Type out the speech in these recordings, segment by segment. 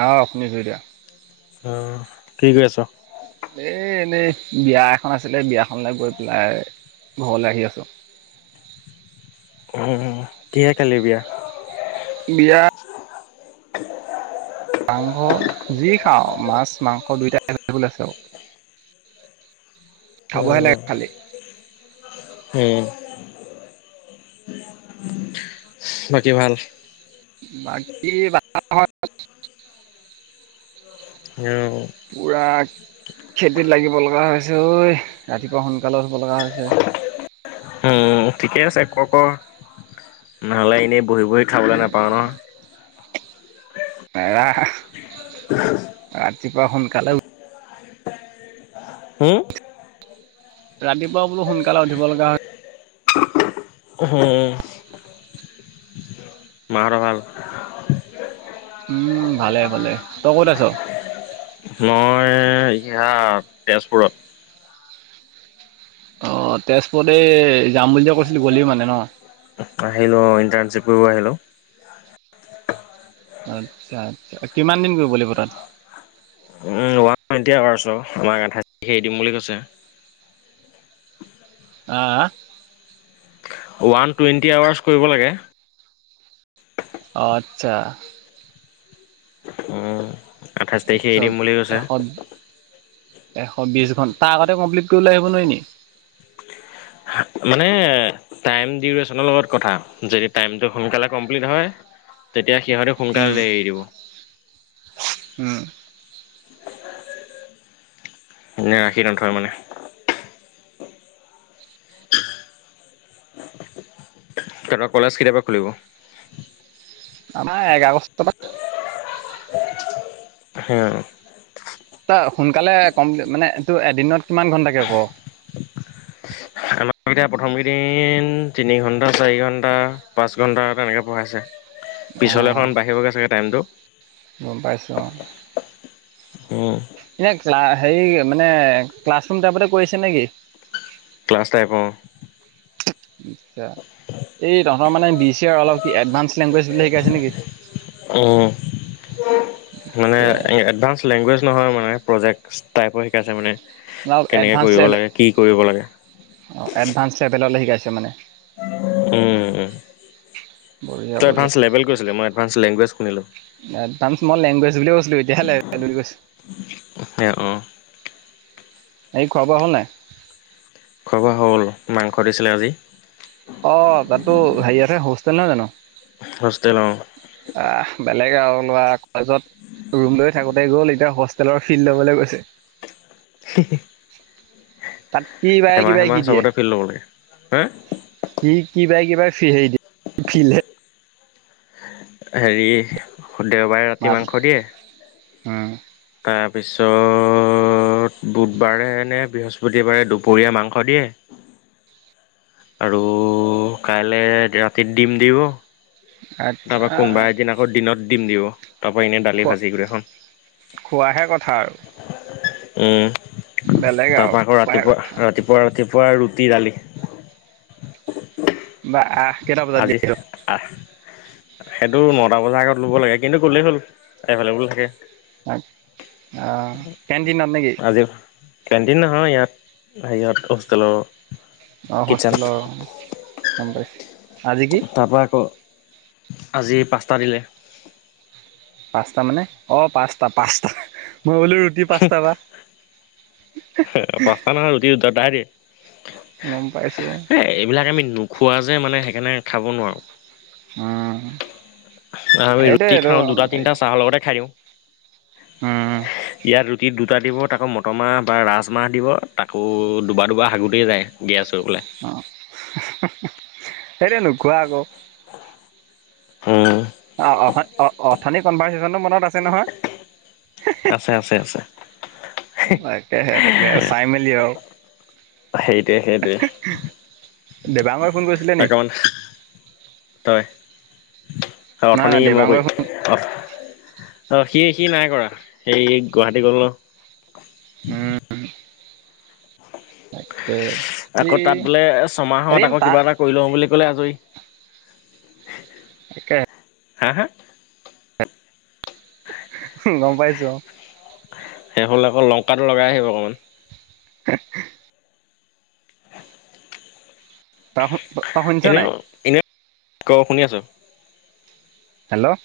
আ' আপুনি শুই দিয়া। অ কি কৰি আছ? এই এনেই বিয়া এখন আছিলে, বিয়াখনলৈ গৈ পেলাই ঘৰলৈ আহি আছোঁ। উম উম উম। কিহে খালী বিয়াখন? বিয়া মাংস যি খাওঁ মাছ - মাংস দুয়োটাই এভেইলেবল আছে আৰু। খাবহে লাগে খালি। উম। বাকী ভাল? বাকী। [inaudible] অ'। পুৰা খেতিত লাগিব লগা হৈছে ঐ ৰাতিপুৱা সোনকালে হব লগা হৈছে। অ' ঠিকে আছে ক কৰ, নহ'লে এনেই বহি বহি খাবলৈ নাপাওঁ ন? এৰা। উহু ৰাতিপুৱা সোনকালে উম, ৰাতিপুৱা বোলো সোনকালে উঠিব লগা হ হম, মাহঁতৰ ভাল। উম, ভালে-ভালে তই ক'ত আছ? মই ইয়াত তেজপুৰত। অ, তেজপুৰতে এই যাম বুলি যে কৈছিলোঁ গ'লেইও মানে ন। আহিলো ইণ্টাৰ্ণশ্বিপ কৰিব আহিলো। আচ্ছা কিমান দিন গৈ ব লাগিব তাত? অ, এতিয়াছ আমাক আঠাইছ এৰি দিম বুলি কৈছে। আহ ওৱান টুৱেণ্টি আৱাৰ্চ কৰিব লাগে। অ, আচ্ছা। উম, আঠাইছ তাৰিখে এৰি আচ্ছা দিম বুলি কৈছে। এশ এশ বিশ ঘন তাৰ আগতে কমপ্লিট কৰি লৈ আহিব নোৱাৰি নি? মানে টাইউৰেনৰ লগত কথা যদি টাইম টো সোনকালে কমপ্লিট হয়। তেতিয়া সিহঁতি উম সোনকালে এৰি দিব। উম, এনে ৰাখি নথয় মানে। [inaudible] তাৰ পা কলেজ কেতিয়াপা খুলিব? আমাৰ এক আগষ্ট পা হম, ত সোনকালে কমপ্লিট মানে এইটো এদিনত কিমান ঘণ্টাকে হুও আমাৰ এতিয়া প্ৰথম কেইদিন তিনি ঘন্টা চাৰি ঘন্টা পাঁচ ঘণ্টা তেনেকে পঢ়াইছে। অ পিছলেখন বাঢ়িবগৈ চাগে টাইমতটো। গম পাইছো অ, উম, এনেই ক্লা হেৰি মানে ক্লাছৰুম টাইপতে কৰিছে নেকি? ক্লাছ টাইপ অ, আচ্ছা এই তহঁতৰ মানে বি চি অলপ কি এডভানস লেংগুৱেজ বিলাম শিকাইছে নেকি? উম, মানে আচ্ছা এডভাঞ্চ লেংগুৱেজ নহয় মানে প্ৰজেক্ট টাইপৰ শিকাইছে মানে অলপ কেনেকে কৰিব লাগে কি কৰিব লাগে? অ, এডভানঞ্চ লেভেললে শিকাইছে মানে। উম বঢ়িয়া তই বঢ়িয়া এডভাঞ্চ লেভেল কৈছিলি মই এডভাঞ্চ লেংগুৱজ শুনিলো। এ্মল লেংগুৱেজ বুলি কৈ এতিয়াহে বুলি কৈচো। এ অ, এই খোৱা বোৱা হ'ল নাই। খোৱা বোৱা হ'ল মাংস দিছিলে আজি। অ, তাতো হেৰি য়ত হে হোষ্টেল নহয় জানো? হোষ্টেল অ, বাহ বেলেগ আৰু লৰা কলেজত ৰুম লৈ থাকোতে গ'ল এতিয়া হোষ্টেলৰ ফিল্ড ল'বলৈ গৈছে। হি-হি। তাত কি বাই কিবাই এমাহ-এমাহ কি দিয়ে চবতে ফিল ল'ব লাগে হা কি কিবা-কিবা হে ফিল হে হেৰি দেওবাৰে ৰাতি মাছ মাংস দিয়ে। উম, তাৰপিছত বুধবাৰেনে বৃহস্পতিবাৰে দুপৰীয়া মাংস দিয়ে। আৰু কাইলে ৰাতিত দিম দিব। আচ্ছা তাৰপা কোনবা এদিন আকৌ দিনত দিম দিব। তা পা এনেই দালি খোৱা ভাজি গোটেইখন। খোৱাহে কথা আৰু উম বেলেগ তাৰ আৰু পা আকৌ খোৱা ৰাতিপুৱা ৰাতিপুৱা ৰাতিপুৱা ৰুটি দালি। বা আহ। কেইটা বজাত আজি দিয়ে আহ সেইটো নটা বজাৰ আগত ল'ব লাগে কিন্তু ক'লেই হ'ল এভেলেবল থাকে। অ কেণ্টিনত নেকি? আজি কেণ্টিন নহয় ইয়াত সেইয়ত হোষ্টেলৰ অ কিটচেন হোষ্টেলৰ গম পাইছ আজি কি তা পা আকৌ আজি পাছটা দিলে। পাঁচটা মানে অ পাঁচটা পাঁচটা মই বোলো ৰুট- দুই পাঁচটা বা [unintelligible] দি দদাই দে গম পাইছোঁ অ। এই এইবিলাক আমি নোখোৱা যে মানে সেইকাৰণে খাব নোৱাৰোঁ। অহ। আমি ৰুটি খাওঁ দুটা তিনটা নাথাকিলে চাহৰ লগতে খাই দিওঁ। অঁ ইয়াত ৰুটিত দুটা দিব তাকৌ মটৰমাহ বা ৰাজমাহ দিব তাকো দুবা দুবা সাগুতেই যায় গেছ হৈ পেলাই অ [unintelligible] সেইটো নোখোৱা আক। উম। অ অ অ অথানি কনভাৰ্চচনো মনত আছে নহয়। [unintelligible] আছে আছে আছে তাকে সে তাকে চাই মেলি আও। সেইটোৱে সেইটোৱে [unintelligible] দেবাঙগৰে ফোন কৰিছিলে নি। অকমান তই নাই অথনি নাই মই কই দেবাংগই ফোন অ অ হি হি নাই কৰা হি গুৱাহাটী গ'ল ন। উম, তাকে সি আকৌ তাত বোলে ছমাহত এদিন আকৌ তা কিবা এটা। কৰি লওঁ বুলি ক'লে আজৰি। তাকে হা হা গম পাইছো অ। সেই হ'লে আক লংকাত লগাই আহিব অকমন। [unintelligible] তাহ ত এনেও এনে ক শুনি আছো। হেল্ল'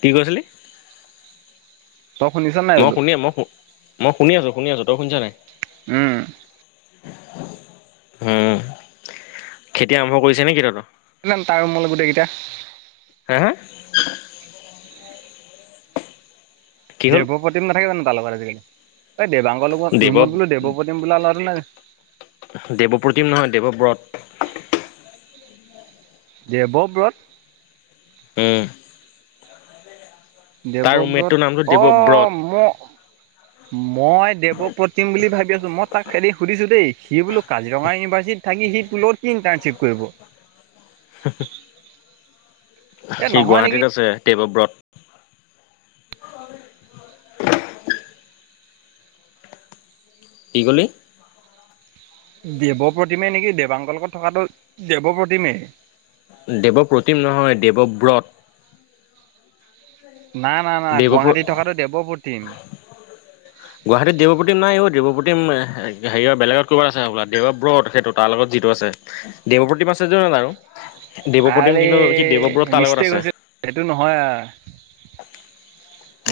কি কৈছিলি? তই শুনিছ নাই মই বোলো শুনি মই শু- মই শুনি আছো আছো। তই শুনিছ নাই? উম। উম খেতি আৰম্ভ কৰিছে নেকি তহঁত? [unintelligible] তাৰ ৰুমলে গোটেইকেইটা। হে হে? কি হ'ল দেৱপ্ৰতিম নাথাকে জানো তাৰ লগত আজিকালি, এই দেৱাংগৰ লগত দেৱ ৰুমত বোলো দেৱপতিম বোলা লৱাটো নাই। দেৱপ্ৰতিম নহয় দেৱব্ৰত। দেৱব্ৰত। উম। তাৰ দেৱব্ৰত ৰুমমেটটোৰ নামটো অ দেৱব্ৰত ম- মই দেৱপ্ৰতিম বুলি ভাবি আছো মই তাক হেৰি সুধিছো দেই সি বোলো কাজিৰঙা ইউনিভাৰ্চিট- থাকি সি তো লগত কি ইণ্টাৰণশ্বিপ কৰিব। [unintelligible] এই সি নহয় নেকি গুৱাহাটীত আছে দেৱব্ৰত। কি কলি? দেৱ প্ৰতিমে নেকি দেৱাংগ লগত থকাটো দেৱ প্ৰতিমে। দেৱপ্ৰতিম নহয় দেৱব্ৰত। নাই-নাই-নাই দেৱপ্ৰ গুৱাহাটীত থকাটো দেৱপ্ৰতিম। গুৱাহাটীত দেৱপ্ৰতিম নাই ও দেৱপ্ৰতিম হেৰিয় বেলগত ক'ৰবাত আছে হবলা দেৱব্ৰত সেইটো তাৰ লগত যিটো আছে। দেৱপ্ৰতিম আছে [unintelligible] দেৱপ্ৰতিম কিন্তু কি দেৱব্ৰত তাৰ লগত আছে। এইটো নহয় আৰ।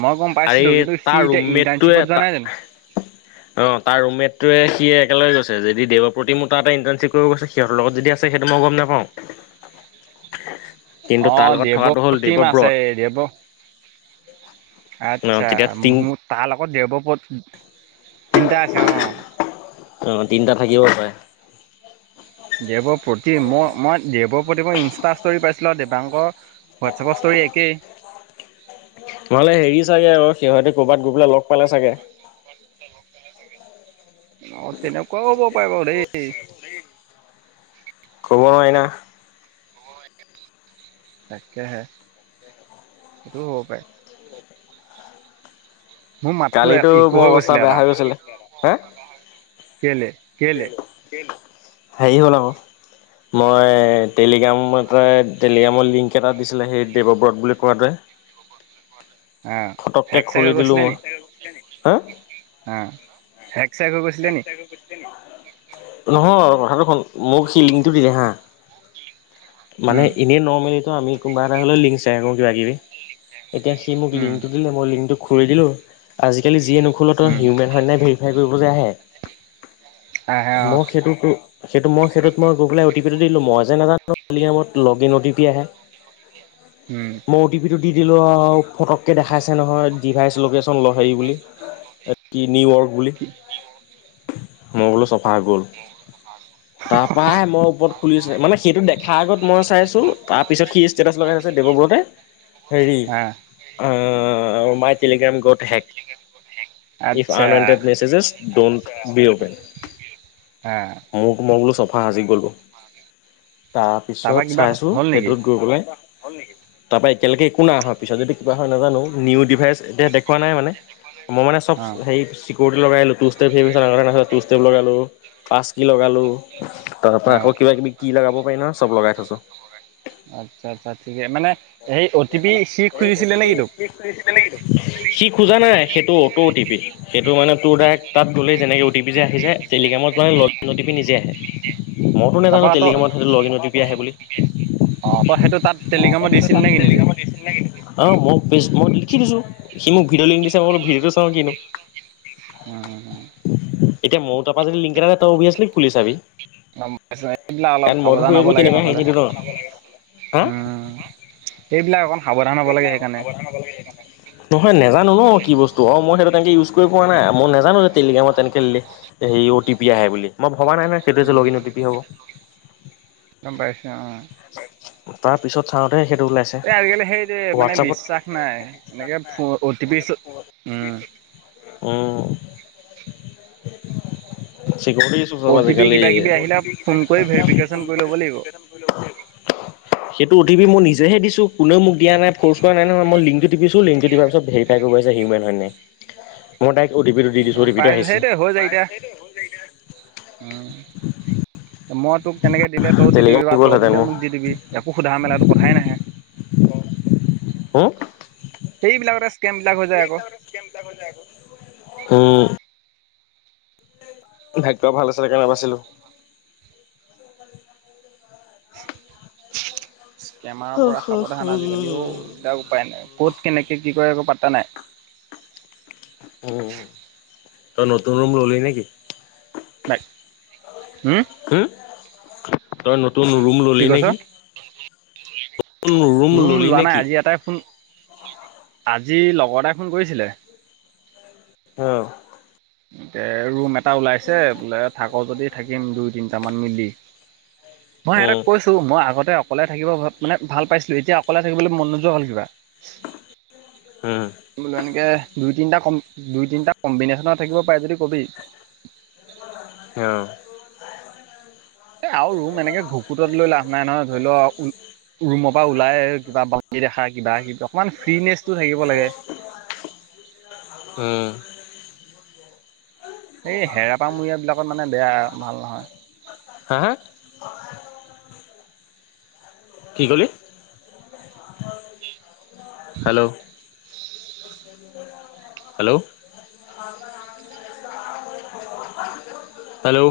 মই গম আৰে পাইছিলোঁ কিন্তু তাৰ সি এতিয়া ৰুমমেটটোৱে ইটাৰ্ণশ্বিপত যোৱা নাই জানো? অ, তাৰ ৰুমমেট টোৱে সিয়ে একেলগ গৈছে যদি দেৱ প্ৰতিমো তাত ইণ্টাৰ্নশিপ কৰিব গৈছে সিহঁতৰ লগত যদি আছে সেইটো মই গম নেপাওঁ। কিন্তু তাৰ লগত থকাটো হ'ল দেৱব্ৰত। এ দেৱ অ' আচ্ছা তেতিয়া তিন মোৰ তাৰ লগত দেৱব্ৰত তিনটা আছে অ, অ, তিনটা থাকিব পাৰে। দেৱ প্ৰতিম মই -মই দেৱ প্ৰতিমৰ ইনষ্টা ষ্টৰি পাইছিলোঁ আৰু দেৱাংকৰ হোৱাটছএপৰ ষ্টৰি একেই। তোমালোকে হেৰি চাগে আৰু সিহঁতে ক'ৰবাত গৈ পেলাই লগ পালে চাগে। অ, তেনেকুৱাও হ'ব পাৰে বাৰু দেই। ক'ব নোৱাৰি না। তাকেহে সেইটোও হ'ব পাৰে। মোৰ মাতটো কালিতো ইকো মোৰ হৈ অৱস্থা গৈছিলে বেয়া এটা হৈ গৈছিলে এ কেলে কেলে হেৰি হ'ল আক মই টেলিগ্ৰাম এটাই টেলিগ্ৰামৰ লিংক এটা দিছিলে সেই দেৱব্ৰত বুলি কোৱাটোৱে। [inaudible] আ ফটককে হেক চেক হৈ খুলি দিলো গৈছিলে মই নি? হা হা হেক চেক হৈ গৈছিলে নি? নহয় কথাটো শুন মোক সি লিংটো দিলে হা মানে উম এনেই নৰ্মেলিতো আমি কোনোবা এটা হ'লেও লিংক শ্বেয়াৰ কৰোঁ কিবা-কিবি এতিয়া সি মোক উম লিংকটো দিলে মই লিংকটো খুলি দিলো আজিকালি যিয়ে নোখোলোঁ [unintelligible] উম হেই কৰিব যে আহে আহে অ মোক সেইটো সেইটো মই সেইটোত গৈ পেলাই অ টি পি টো দিলো মই যে নেজা [unintelligible] লগিন অ টি পি আহে। উম, মই অ টি পিটো দি দিলোঁ অ'ফটকে দেখাইছে নহয় ডিভাইচ লকেচন [unintelligible] ল'হেৰী বুলি এ কি নিউয়ৰ্ক বুলি। মই বোলো চফা হৈ গ'ল তাৰ পা হে মই ওপৰত খুলিছে মানে সেইটো দেখ থা আগত মই চাইছোঁ তাৰপিছত সি ষ্টেটাছ লগাই আছে দেৱব্ৰতে হেৰি অ অ, my Telegram got hack if আচ্ছা unwanted messages don't be open. আ মোৰ মই বোলো চফা আঁজি গলো। [inaudible] তাৰ তাৰপা পিছত কিবা চাইছো হ'ল নেকি সেইটোত গৈ পেলাই তাপা এতিয়ালৈকে একো নাই অহা পিছত যদি কিবা হয় নাজানো নিউ ডিভাইচ এতিয়া দেখোৱা নাই মানে। মই মানে চবচ অ হেৰি [unintelligible] কুৰ্তি লগাই [unintelligible] ষ্টেপ লগালোঁ টাছকি লগালোঁ। তাৰ অ পা আকৌ কিবা কিবি কি লেগাব পাৰি ন চব লগাই থৈছো। আচ্ছা- আচ্ছা ঠিকে মানে সেই অ' টি পি চি খুজিছিলে নেকি তোক? [unintelligible] সি খোজা নাই সেইটো অটো টি পি সেইটো মানে তোৰ ডাইৰেক্ট তাত গলে যেনেকে অ টি পি যে আহিছে টেলিগ্ৰামত মানে অ টি পি নিজে আহে। মইতো নাজানো তাৰপা ত টেলিগ্ৰামত সেইটো log in O T P আহে বুলি। অ' তই সেইটো তাত টেলিগ্ৰামত দিছিল নেকি নিজে? অ' মই বেছ- মই লিখি দিছোঁ। সি মোক ভিডিঅ' লিংক দিছে, মই বোলো ভিডিঅ'টো চাওঁ, কিনো। এতিয়া ময়ো তাৰপৰা যদি লিংক এটা দ- তই অভিয়াচলি খুলি চাবি। [unintelligible] এইবিলাক অলপ কাৰণ মইতো সাৱধান হ'ব একো লাগে তেনেকুৱা হেৰি নহলে। নিদিওঁ ন হা উম। সেইবিলাক অকণ সাৱধান হ'ব লাগে সেইকাৰণে। নহয় নাজানো ন' কি বস্তু। অ', মই সেইটো তেনেকে ইউজ কৰি পোৱা নাই। মই নাজানো যে টেলিগ্ৰামত তেনেকে হেই অ টি পি আহে বুলি। মই ভবা নাই নহয় সেইটো যে log in O T P হব। গম পাইছো অ' তাৰ পিছত চাওঁতে সেইটো ওলাইছে। যে মানে হোৱাটছআপত বিশ্বাস নাই। মানে বিশ্বাস এনেকে নাই ফো- অ টি পি ছ-, উম। উম। চিকিয়ৰিটি ইছ্যু চব অ' টি পি আজিকালি। কিবা কিবি অ আহিলে টি পি ফোন কিবাকিবি কৰি আহিলে মোক ভেৰিফিকেশ্যন ফোন কৰি ল'ব লাগিব। সেইটো অ টি পি মই নিজেহে দিছোঁ। কোনেও মোক দিয়া নাই, ফৰ্চ কৰা নাই নহয়। মই লিংকটো টিপিছোঁ। লিংকটো টিপাৰ পিছত ভেৰিফাই কৰিব আহিছে হিউমেন হয় নে নাই। মই ডাইৰেক্ট অ টি পি টো দি দিছোঁ। অ গম টি পিটো পাইছো আহিছে। সেইটোৱে হুম, মই তোক তেনেকৈ দিলে তইও দি দিবি টেলিগ্ৰাম বা তই গ'লহেঁতেন দিলে মোৰ মোক দি দিবি। একো সোধাতো মেলাটো কথাই নাহে। হুম? সেইবিলাকতে স্কেমবিলাক হৈ যায় আক'। হুম। ভাগ্য ভাল আছিলে কাৰণে বাছিলোঁ। স্কেমাৰৰ পৰা সাৱধান আজিকালি ঔ। এতিয়া উপায় নাই। ক'ত কেনেকে কি কৰে একো পাত্তা নাই। উম। তই নতুন ৰুম ল'লি নেকি? নাই। উম? হুম? তই নতুন ৰুম কি ল'লি কৈছ নেকি? নতুন ৰুম ললি লোৱা নাই। নেকি আজি এটাই ফোন আজি লগৰ এটাই ফোন কৰিছিলে। অ'। তে ৰুম এটা ওলাইছে। বোলে থাক যদি, থাকিম দুই-তিনটামান মিলি। মই সিহঁতক উম, কৈছোঁ, মই আগতে অকলে থাকিব ভা- মানে ভাল পাইছিলোঁ। এতিয়া অকলে থাকিবলৈ মন নোযোৱা হ'ল কিবা। হুম। বোলো এনেকে দুই-তিনিটা কম- দুই-তিনিটা কম্বিনেশ্যন থাকিব পাৰে যদি, কবি। অ'। এ আৰু ৰুম এনেকে ঘকুতত লৈ লাভ নাই নহয়। ধৰি ল ৰুমৰ পৰা ওলায়ে কিবা বাল্টি দেখা, কিবা কি- অকমান ফ্ৰি নেছটো থাকিব লাগে। উম। এই হেৰাপামূৰিয়াবিলাকত মানে বেয়া, ভাল নহয়। হা - হা? অ [unintelligible] কি ক'লি? হেল্ল'? হেল্ল'? হেল্ল'?